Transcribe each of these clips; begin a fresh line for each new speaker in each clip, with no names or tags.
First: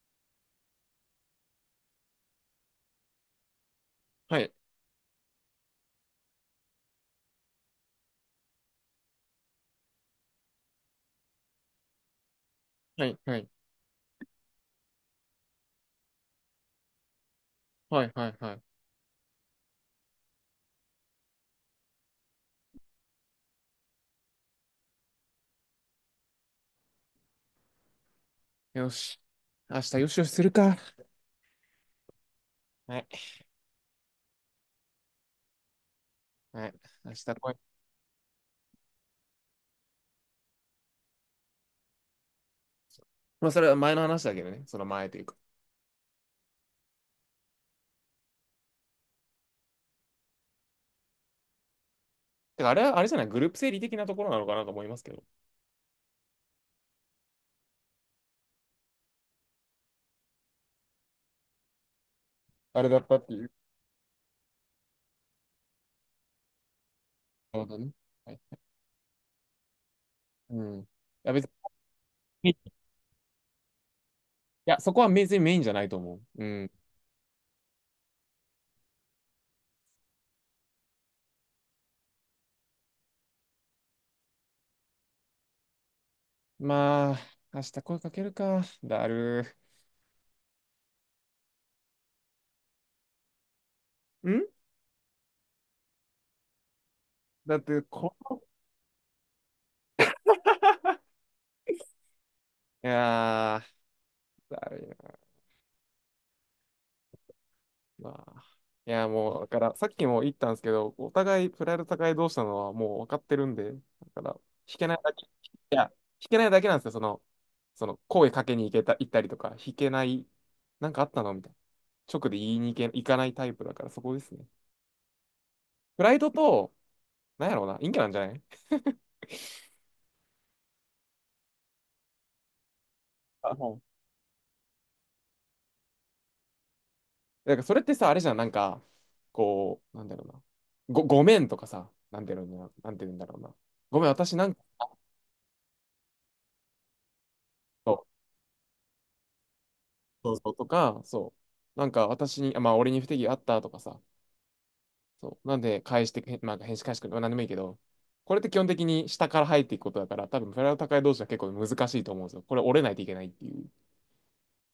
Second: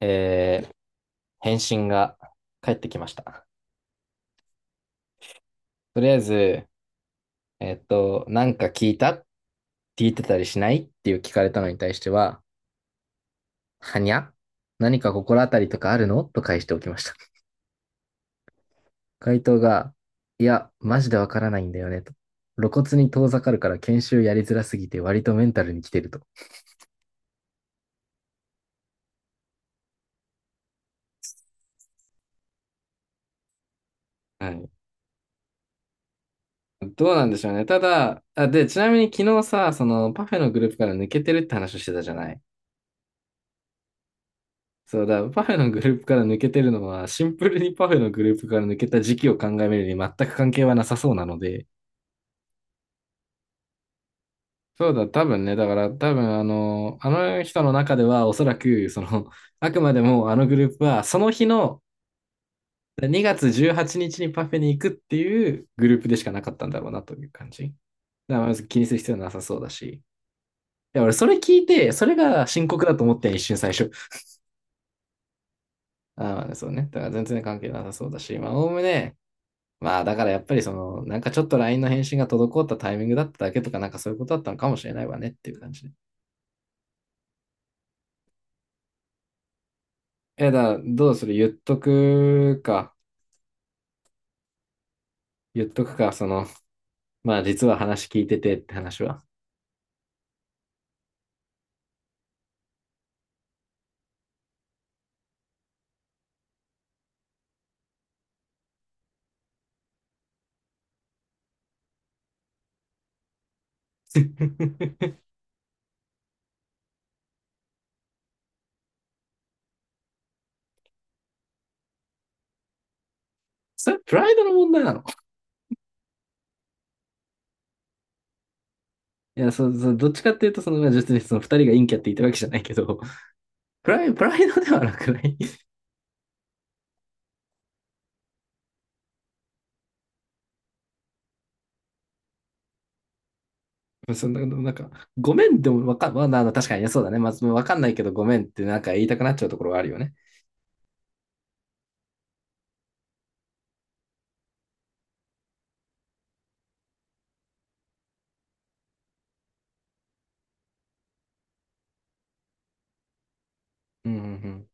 えー返信が返ってきました。
はい。
とりあえず、なんか聞いたって聞いてたりしないっていう聞かれたのに対しては、
はい。はい。
はにゃ何か心当たりとかあるのと返しておきました。
はい。はい。はい。
回答が、いや、マジでわからないんだよね、と。露骨に遠ざかるから研修やりづらすぎて割とメンタルに来てると。
よし。明日よしよしするか。はい。
はい。
はい。
ど
明
うな
日
んでしょ
来
う
い。
ね。ただ、あ、で、ちなみに昨日さ、そのパフェのグループから抜けてるって話をしてたじゃない。
まあ、それは前の話だけどね。その
そう
前という
だ、
か。
パフェのグループから抜けてるのは、シンプルにパフェのグループから抜けた時期を考えるに全く関係はなさそうなので、
てか、あれは、あれじゃない、グループ整理的なところなのかなと思い
そう
ます
だ、
けど。
多分ね、だから多分あの人の中ではおそらく、その、あくまでもあのグループは、その日の
あれだったって
2
い
月
う。
18日にちにパフェに行くっていうグループでしかなかったんだろうなという感
なる
じ。
ほどね。は
だか
い。
らまず気にする必要はなさそうだし。い
うん。い
や、俺そ
や、
れ
別
聞いて、それが
に、
深
い
刻だと思って一瞬最初。
や、そこは別にメインじゃないと思う。う
ああ、そ
ん。
うね。だから全然関係なさそうだし、まあ、おおむね、まあ、だからやっぱりその、なんかちょっと LINE の返信が滞ったタイミングだっただけとか、なんかそういうことだったのかもしれないわねっていう感じで。
まあ、明日声かけるか。だる
え、だからどうする言っとくか。
ー。
言っとくか、その、まあ
だっ
実は
て、
話
こ
聞いて
の、
てって話は。
いやー、だるい。まあ、いや、もう、だから、さっきも言ったんですけど、お互い、プライド高い同士なのはもう分かってるんで、だから、引けないだ け、いや、引けないだけなんですよ、その、声かけに行けた、行ったりとか、引けない、なんかあったのみたいな。直で言いに行け、行かないタイプだか
そ
ら、
れ、
そこ
プ
で
ラ
す
イド
ね。
の問題なの？
プライドと、なんやろうな、陰キャなんじゃない？
いや、そう、そう、どっちかっていうと、その、まあ、実にその二人が陰キャって言ったわけじゃないけど、
あ、はい。
プライドではなくない？
だから、それってさ、あれじゃん、なんか、こう、なんだろうな、ご、ごめんとかさ、なんていうんだろうな、ごめん、
そん
私
な、
なんか、
なんか、ごめんでもわかん、まあ、あの確かにね、そうだね。まず、あわかんないけどごめんってなんか言いたくなっちゃうところはあるよね。
そうそうとか、そう。なんか私に、あ、まあ俺に不手際あったとかさ。そう。なんで返してく、まあ返し返してくれ、まあ何でもいいけど、これって基本的に下から入っていくことだから、多分フライド高い同士は結構難しいと思うんですよ。これ折れないといけないっていう。
うん、うん、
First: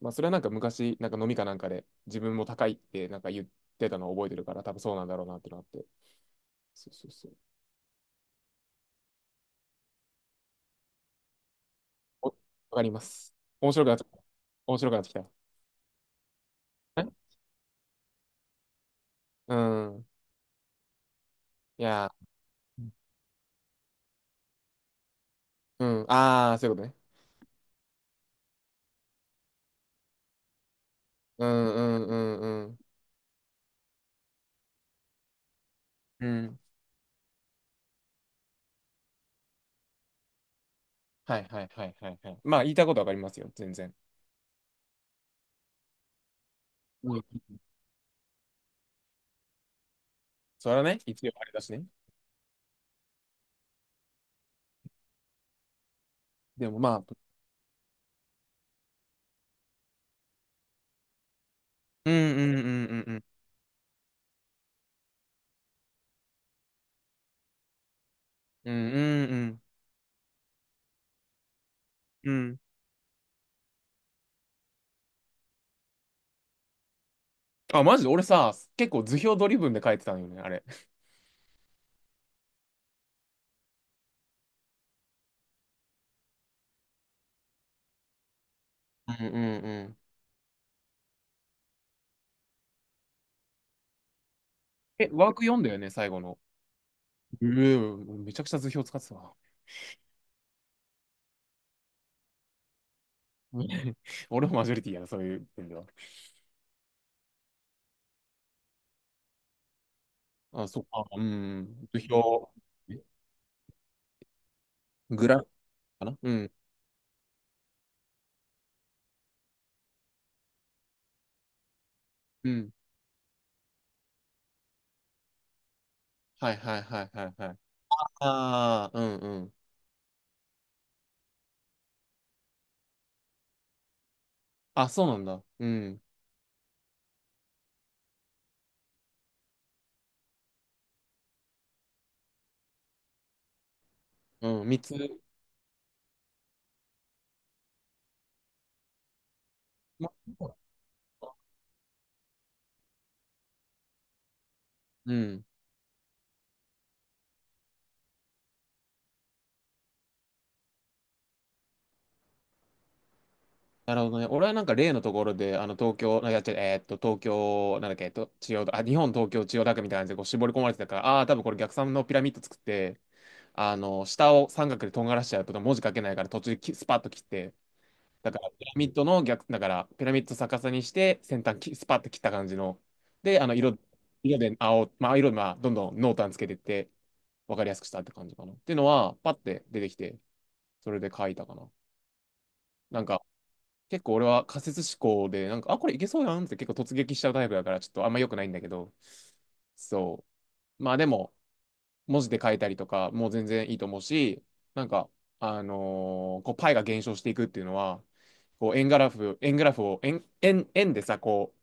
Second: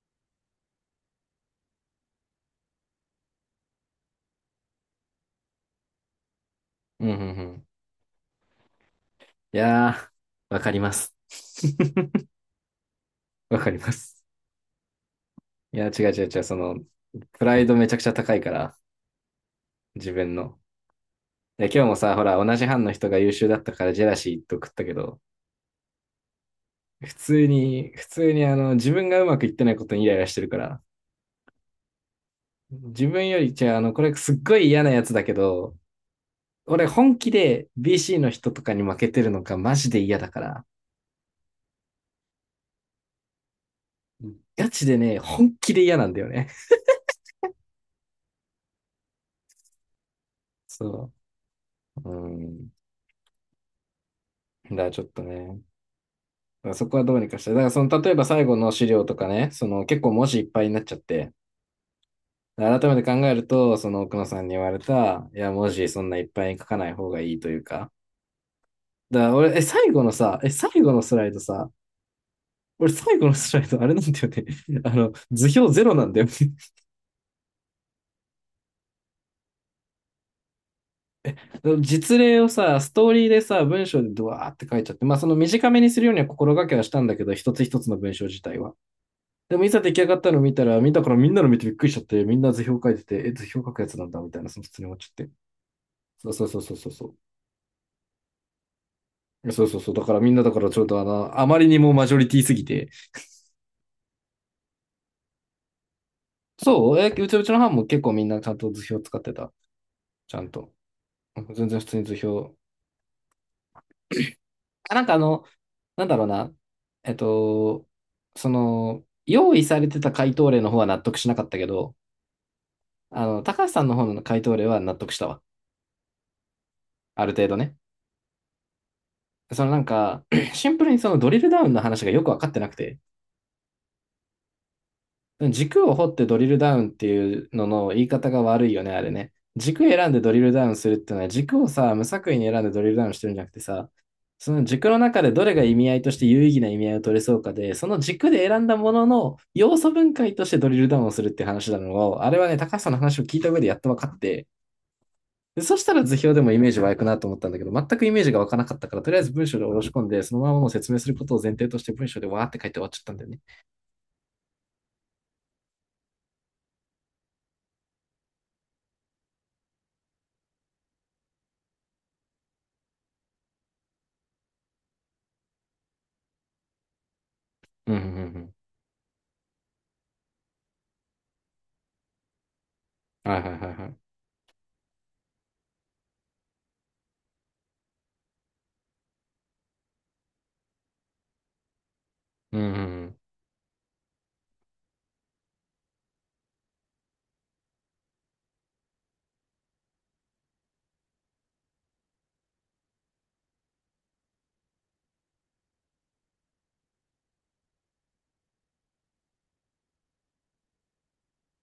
まあそれはなんか昔、なんか飲みかなんかで自分も高いってなんか言ってたのを覚えてるから、多分そうなんだろうなってのがあって。そう
う
そ
ん。
う
うん、う
そう。
ん、うん。いやー、わかります。
おわかります。
わか
面
り
白く
ま
なってきた。
す。
面白くなってきた。
いや、違う違う違う、その、
え、
プライドめちゃくちゃ高いから、
うん。
自分の。で、
い
今日も
や、
さ、ほら、同じ班の人が優秀だったからジェラシーと食ったけど、
うん。ああ、そういうことね。
普通にあの、自分がうまくいってないことにイライラしてるから、
うんうんうんうん。
自分より、じゃあ、あの、これすっごい嫌なやつだけど、
うん、
俺本気で BC の人とかに負けてるのがマジで嫌だから、
はいはいはいはいはい。まあ言いたいことわかりますよ、全然。
ガチでね、本気で嫌なんだよね。
うん、それはね、
そ
一応あれだしね。
う。うん。だからちょっとね、だか
で
ら
も
そこは
ま
ど
あ、
うにかして、だからその例えば最後の資料とかね、その結構文字いっぱいになっちゃって、
うんうんう
改
んう
めて
ん
考
うん
えると、その奥野さんに言われた、いや、文字そんないっぱいに書かない方がいいというか、
うんう
だ
ん
か
うん
ら
う
俺、
ん
最後のさ、最後のスライドさ、
うん。
俺最後のスライドあれなんだよね。図表ゼロなんだよね。
あ、マジで俺さ、結構図表ドリブンで書いてたのよね、あれ。
実例をさ、ストーリーでさ、文章でドワーって書いちゃって、まあその短めにするようには心がけはしたんだけど、一つ一つの文章自体は。
うんう
で
ん
もいざ
う
出
ん。
来上がったの見たら、見たからみんなの見てびっくりしちゃって、みんな図表書いてて、え、図表書くやつなんだみたいな、その普通に思っちゃ
え、
っ
ワ
て。
ーク読んだよね、最後
そう
の。
そうそうそうそうそ
うん、めちゃくちゃ図表使ってたわ。
う。そうそうそう。だからみんなだからちょっとあまりにもマジョリティすぎて。
うん。 俺もマジョリティやな、そういう点では。
そう、うちの班も結構みんなちゃんと図表使ってた。ちゃん
あ、
と。
そっか。う
うん全然普
ん、
通に
図
図
表。
表。
え、
あ、なんか
グラフ
な
か
んだ
な、
ろう
う
な。
ん
えっと、その、用意されてた回答例の方は納得しなかったけど、
うん。
高橋さんの方の回答例は納得したわ。
はいはいはいは
ある
いは
程度
い。
ね。
ああ、うんうん。
そのなんか、シンプルにそのドリルダウンの話がよくわかってなくて、
あ、そうなんだ。う
軸を
ん。
掘ってドリルダウンっていうのの言い方が悪いよね、あれね。軸選んでドリルダウンするっていうのは、軸をさ、無作為に選んでドリルダウンしてるんじゃなくてさ、
う
その
ん、三
軸
つ、
の中でどれが意味合いとして有意義な意味合いを取れそうかで、その軸で選んだものの要素分
ま
解としてドリルダウンをするって話なのを、あれはね、高橋さんの話を聞いた上でやっと分かって、
うん。
でそしたら図表でもイメージ湧くなと思ったんだけど、全くイメージが湧かなかったから、とりあえず文章で下ろし込んで、そのままもう説明することを前提として文章でわーって書いて終わっちゃったんだよね。
なるほどね。俺はなんか例のところで、あの、東京、なんか、東京、なんだっけ、千代田、あ、日本、東京、千代田区みたいな感じでこう絞り込まれてたから、ああー、多分これ逆三のピラミッド作って、あの、下を三角でとんがらしちゃうと文字書けないから途中できスパッと切って、
うんうんう
だから
ん。
ピラミッドの逆、だからピラミッド逆さにして先端きスパッと切った感じの、
は
で、
い
あ
は
の、
いはい
色、
はい。
色で青、まあ、色で、まあ、どんどん濃淡つけていって、わかりやすくしたって感じかな。っていうのは、パッて出てきて、それで書いたかな。
うんうんう
なん
ん。
か、結構俺は仮説思考で、なんか、あ、これいけそうやんって結構突撃しちゃうタイプだから、ちょっとあんま良くないんだけど、そう。まあでも、文字で書いたりとか、もう全然いいと思うし、なんか、こう、パイが減少していくっていうのは、こう、円グラフ、円グラフを、円、円でさ、こ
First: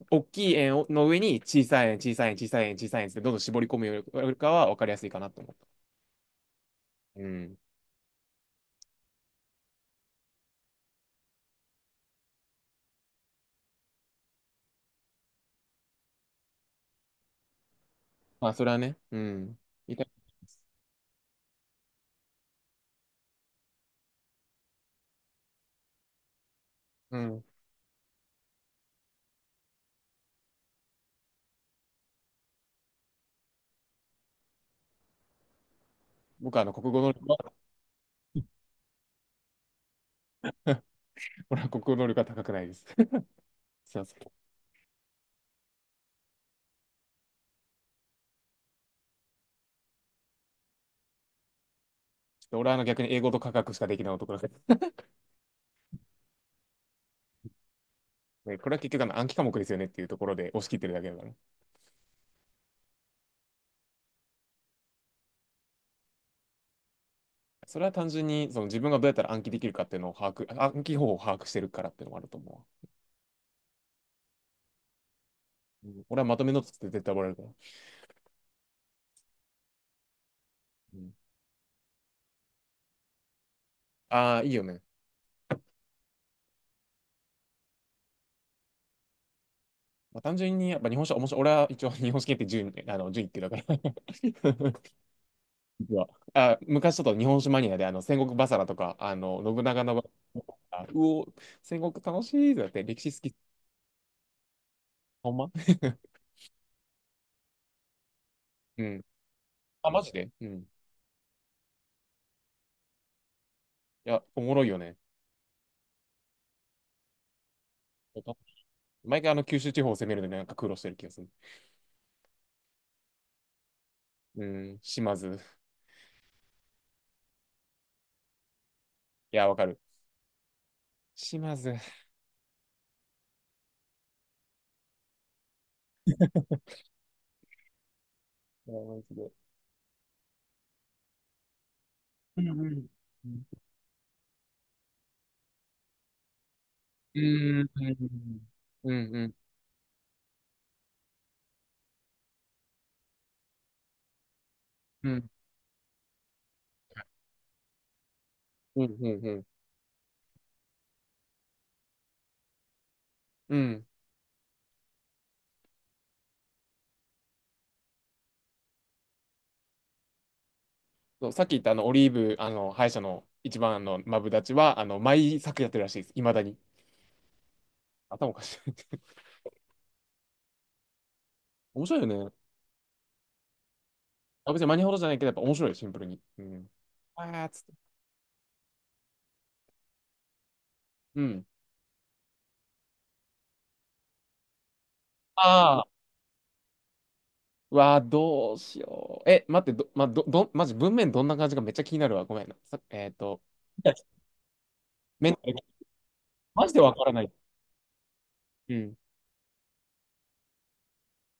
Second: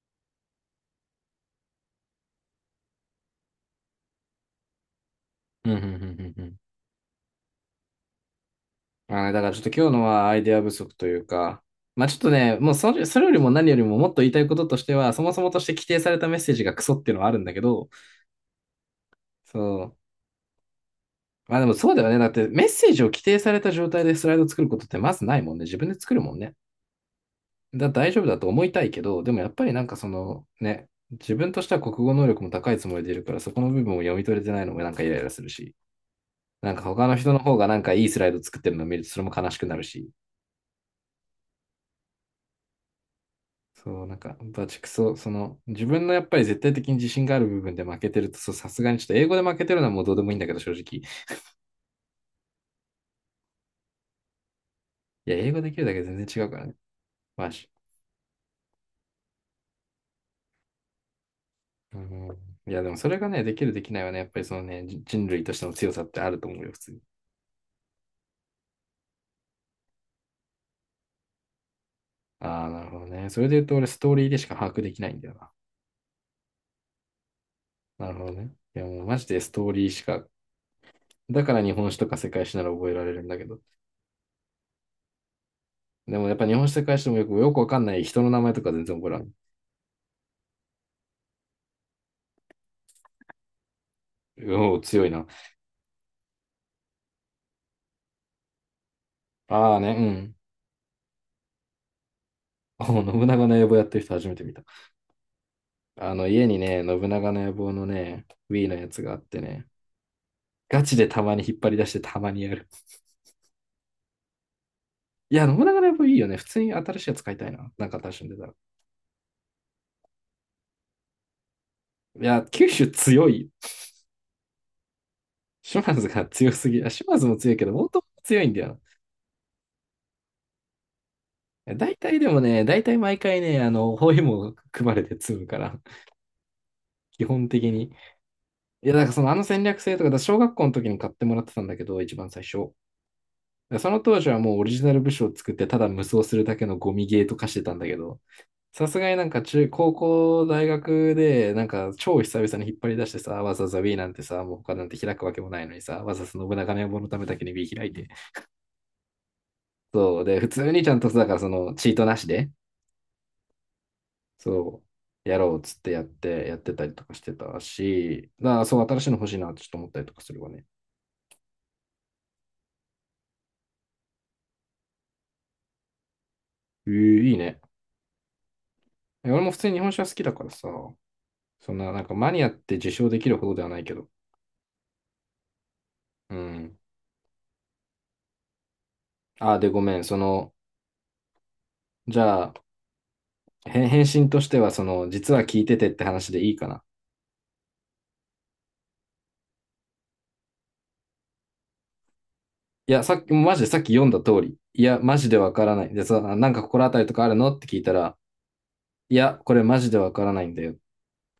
う、大きい円をの上に小さい円、小さい円、小さい円、小さい円ってどんどん絞り込むよりかは分かりやすいかなと思った。
うんうんうんうんうん。
うん。
あーねだからちょっと今日のはアイデア不足というか、まあちょっとね、もうそれよりも何よりももっと言いたいこととしては、そもそもとして規定されたメッセージがクソっていうのはあるんだけど、
まあ、それはね、うん。
そう。
いた、
まあでもそうだよね。だってメッセージを規定された状態でスライド作ることってまずないもんね。自分で作るもんね。
うん。
大丈夫だと思いたいけど、でもやっぱりなんかそのね、自分としては国語能力も高いつもりでいるから、そこの部分を読み取れてないのもなんかイライラするし、
僕はあの、
なんか
国語
他
能
の
力
人の
は、
方がなんかいいスライド作ってるのを見るとそれも悲しくなるし、
俺は国語能力は高くないです。そ
そ
う
う、な
そ
ん
う。
かバチクソ、その自分のやっぱり絶対的に自信がある部分で負けてると、そう、さすがにちょっと英語で負けてるのはもうどうでもいいんだけど、正直。
で俺はあの逆に英語と科学しかできない男だから、
いや、英語できるだけで全然違うからね。マジ。
でこれは結局あの暗記科目ですよねっていうところで押し切ってるだけだからね。
うん。いや、でもそれがね、できるできないはね、やっぱりそのね、人類としての強さってあると思うよ、普通に。
それは単純にその自分がどうやったら暗記できるかっていうのを把握、暗記方法を把握してるからっていうのもあると思うわ。
ああ、なるほどね。それで言うと俺ストーリーでしか把握できないんだよな。
うん、俺はまとめのつって絶対覚えられるから。
なるほどね。いやもうマジでストーリーしか。
うん、
だから日本史とか世界史なら覚えられるんだけど。
ああ、いいよね。
でもやっぱ日本史世界史でもよくわかんない人の名前とか全然覚えら
まあ、単純にやっぱ日本史は面白い。俺は一応日本史系って順、あの順位ってだから。
ん。おお、強いな。
実は。あ、昔ちょっと日本史マニアであの戦国バサラとか、あの信
ああ
長の、
ね、
あうお、戦国楽しいってなって
うん。
歴
おお、
史
信
好き。
長の野望やってる人初めて見た。
ほんま。
あの家にね、信長の野望のね、Wii の
う
やつ
ん。
があってね。
あ、マジで、うん。
ガチでたまに引っ張り出してたまにやる。
いや、おもろいよね。
いや、信長の野望いいよね。普通に新しいやつ買いたいな。なんか新しいんでたら。
毎回あの九州地方を攻めるのになんか苦労してる気がする。
いや、九州強い。
うん、島津。
島津が強すぎ。あ島津も強いけど、大友も強いんだよ。
いや、わかる。島津。い
大体でもね、大体毎回ね、包囲網組まれて積むから、基本的に。
や、
いや、
マ
だから
ジ
そ
で、
の戦略性とか、だから小学校の時に買ってもらってたんだけど、一番
う
最
んう
初。
ん
だか
う
らその当時はもうオリジナル部署を作って、ただ無双するだけのゴミゲーとかしてたんだけど、
ん
さ
うん
すがに
う
なん
ん
か中、高校、大学で、なんか超久々に引っ張り出してさ、わざわざ B なんてさ、もう他なんて
うん
開
う
く
ん
わけもないのにさ、わざわざ信長の野望のためだけに B 開いて、
うんうん
そう。で、普通にちゃんとさ、だからその、チートなしで、
うん。
そう、やろうっつってやって、やってたりとかしてたし、だからそう、新しいの欲しいなってちょっと思ったりとかするわね。
そうさっき言ったあのオリーブあの歯医者の一番のマブダチはあの毎作やってるらしいです。いまだに。
えー、いいね。
頭おかしい。
え俺も普通に日本酒は好きだからさ、そん
面
な、
白い
なん
よ
かマニ
ね。
アって自称できるほどではないけど。
あ、別にマニほどじゃないけどやっぱ面白い、シンプルに。
う
うん。
ん。
あーっつって。
あ、で、ごめん。その、
うん。
じゃあ、へ返信としては、その、実は聞いて
あ
てっ
あ。
て話でいいかな。
うわー、どうしよう。え、待って、ど、まど、ど、マジ文面どんな感じかめっちゃ気になるわ。ごめんな。さ、
いや、さっき、マジでさっ
い
き
や、
読んだ通り。いや、マジ
メン
で
タ
わ
ル、
からない。で、さ、なんか
マジで
心当
わ
た
か
り
ら
と
な
かあ
い。
るのって聞いたら、
うん。
いや、これマジでわからないんだよ。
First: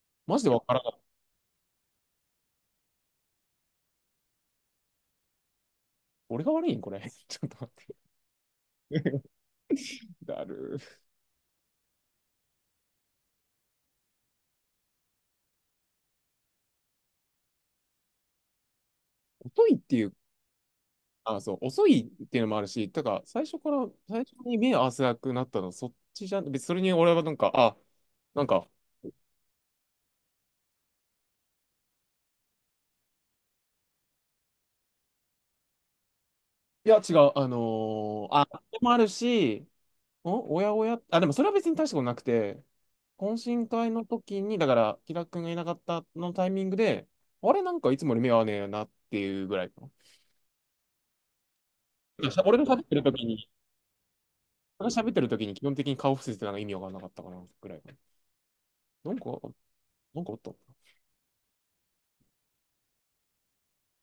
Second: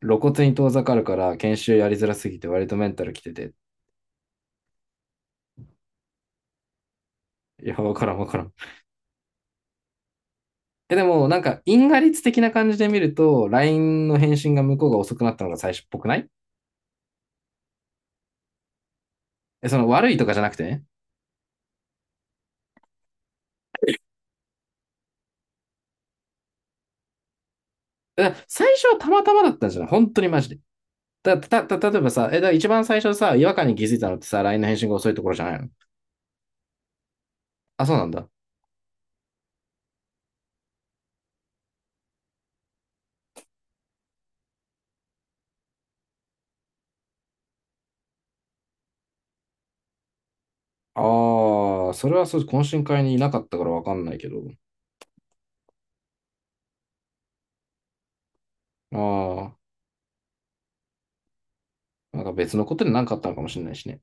露
マジ
骨
で
に
わ
遠
から
ざ
な
かるか
い。
ら研修やりづらすぎて割とメンタルきてて。
俺が悪いんこれ。ちょっと
いや、わ
待
からんわからん。
って。だる
え、で
ー。
もなんか因果率的な感じで見ると、LINE の返信が向こうが遅くなったのが最初っぽくない？
遅
え、
い
そ
っ
の
てい
悪
う、
いとかじゃなくてね。
あ、そう、遅いっていうのもあるし、だから最初から、最初に目合わせなくなったの、そっちじゃん。別にそれに俺はなんか、あ、
だか
な
ら
んか、
最初はたまたまだったんじゃない、本当にマジで。だ、た、た、例えばさ、え、だから一番最初さ、違和感に気づいたのってさ、LINE の返信が遅いところじゃないの？
いや、違う、
あ、そうなんだ。
あ、でもあるし、お、おやおや、あ、でもそれは別に大したことなくて、懇親会の時に、だから、キラ君がいなかったのタイミングで、あれなんかいつもより目合わねえよなっていうぐらいかな。
ああ、それ
い
は
や
そ
し
う、
ゃ、
懇親会にいなかったからわかんないけど。
俺が喋ってる時に基本的に顔伏せてたのが意味わかんなかったかなぐらいかな。なんか、
あ
なんかおったのか
あ、なんか別のことで何かあったのかもしれないしね。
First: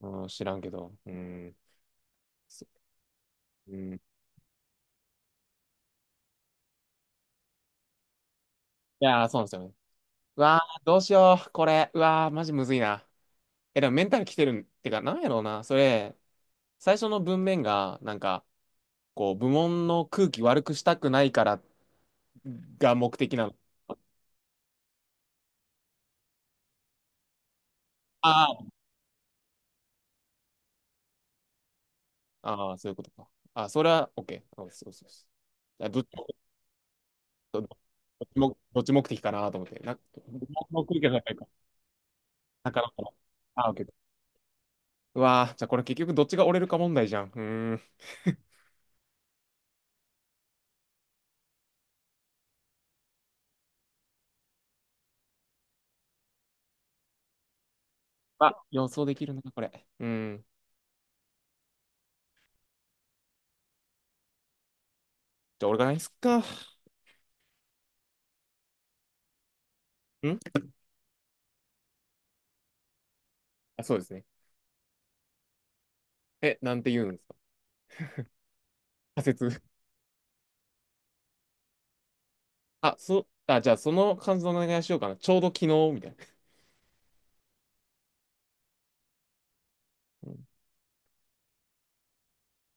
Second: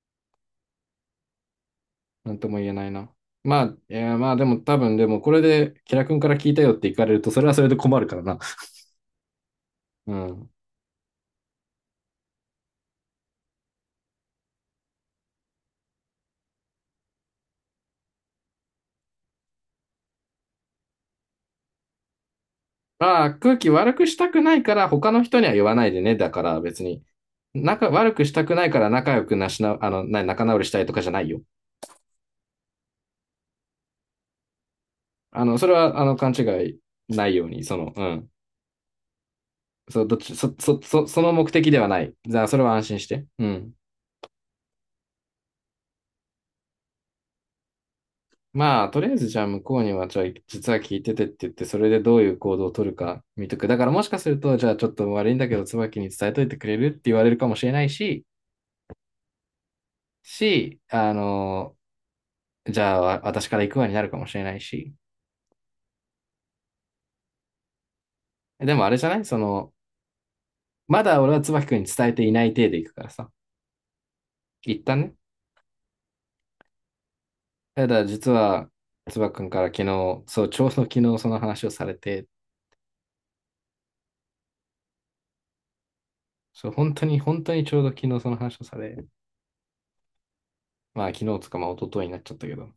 な、うん、知らんけど。うん。
なんとも
そ、
言えないな。まあ、
う
い
ん。い
や、まあでも多分、でもこれで、キラ君から聞いたよって言かれると、それはそれで困るからな。
やー、そうなんですよね。
う
う
ん。
わー、どうしよう、これ。うわー、マジむずいな。え、でもメンタル来てるんってか、なんやろうな。それ、最初の文面が、なんか、こう、部門の空気悪くしたくないからが目
まあ、
的なの？
空気悪くしたくないから、他の人には言わないでね。だから別に、仲、悪くした
あ
くな
ー、
いから仲良くなしな、あの、な、仲直りしたいとかじゃないよ。
あー、そういうことか。あ、それは OK。そうそうそうそ
あの、それ
う、あ、
は、
ど
あ
っち
の、
も、
勘違いないように、その、うん。
どっち目的かなと思って。なん
そ
か、
う、どっち、
部門の空気がな
その
いか。
目的ではない。じゃあ、それ
な
は
か
安
な
心し
か。
て。う
あ
ん。
ー、OK。うわー、じゃあこれ結局どっちが折れるか問題じゃん。うーん。
まあ、とりあえずじゃあ向こうには、じゃあ実は聞いててって言って、それでどういう行動を取るか見とく。だからもしかすると、じゃあちょっと悪いんだけど、椿に伝えといてくれるって言われるかもしれないし、
あ、予想できるな、これ。うん。
し、あの、じゃあ私から行くわになるかもしれないし。
じゃあ、俺がないっすか。ん、
でもあれじゃないその、まだ俺は椿君に伝えていない体で行くからさ。
あ、そうですね。
一旦ね。
え、なんて言うんですか？
ただ実は、
仮
椿君か
説。
ら昨日、そう、ちょうど昨日その話をされて、
あ、そう、あ、じゃあ、その感想お願いしようかな。ちょうど昨日、みたいな。
そう、本当に、本当にちょうど昨日その話をされ、
うん
まあ昨日つかまあ一昨日になっちゃったけど。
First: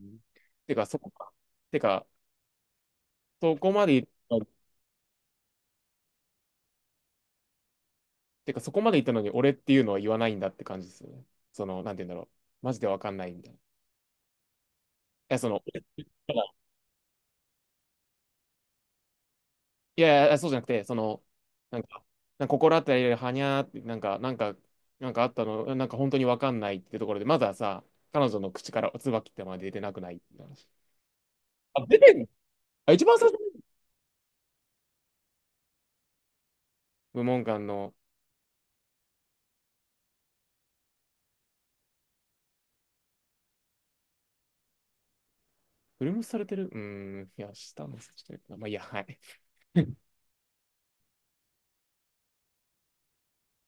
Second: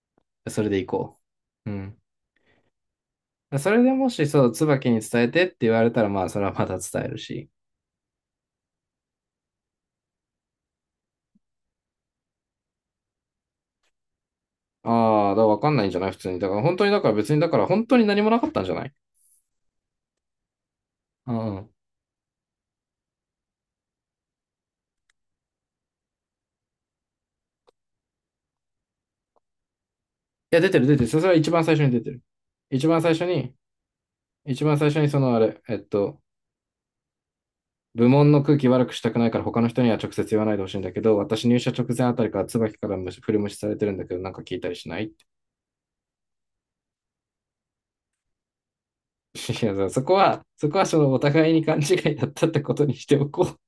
うん、
それ
て
で
か、
行
そこ
こ
か。
う。う
て
ん。
か、そ
そ
こ
れ
ま
で
でい、
もし、そう、椿に伝えてって言われたら、まあ、それはまた伝えるし。
てか、そこまで言ったのに俺っていうのは言わないんだって感じですよね。その、なんて言うんだろう。マジでわかんないみたいな。い
ああ、だ
や、
から
そ
わ
の、
かんないんじゃない普通に。だから本当に、だから別に、だから本当に何もなかったんじゃない？
いやいや、そうじゃなくて、その、
うん、い
なんか、なんか心当たりではにゃーって、なんか、なんかあったの、なんか本当にわかんないってところで、まずはさ、彼女の口から椿ってまで出てなくないって
や、
話。
出てる出てる。それは一番最初
あ、
に
出
出て
てん
る。
の？
一
あ、
番
一
最
番
初
最初
に、
に、
一番最初にそのあれ、えっと、
部門間の、
部門の空気悪くしたくないから他の人には直接言わないでほしいんだけど、私入社直前あたりから椿から無視、振り無視されてるんだけど、なんか聞いたりしない？
フルムスされてるうーん、いや、下の、ちょっとまあ、いいや、はい。
いや、そこは、そこはそのお互いに勘違いだったってことにしておこう。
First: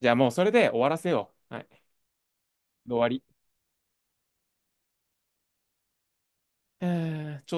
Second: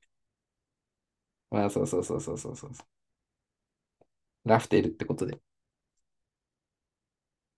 じゃあもうそれで終わらせよ う。は
ま
い。
あ、そ
で、
うそうそうそうそうそう。
終わり。
ラフテルってことです
えー、ちょ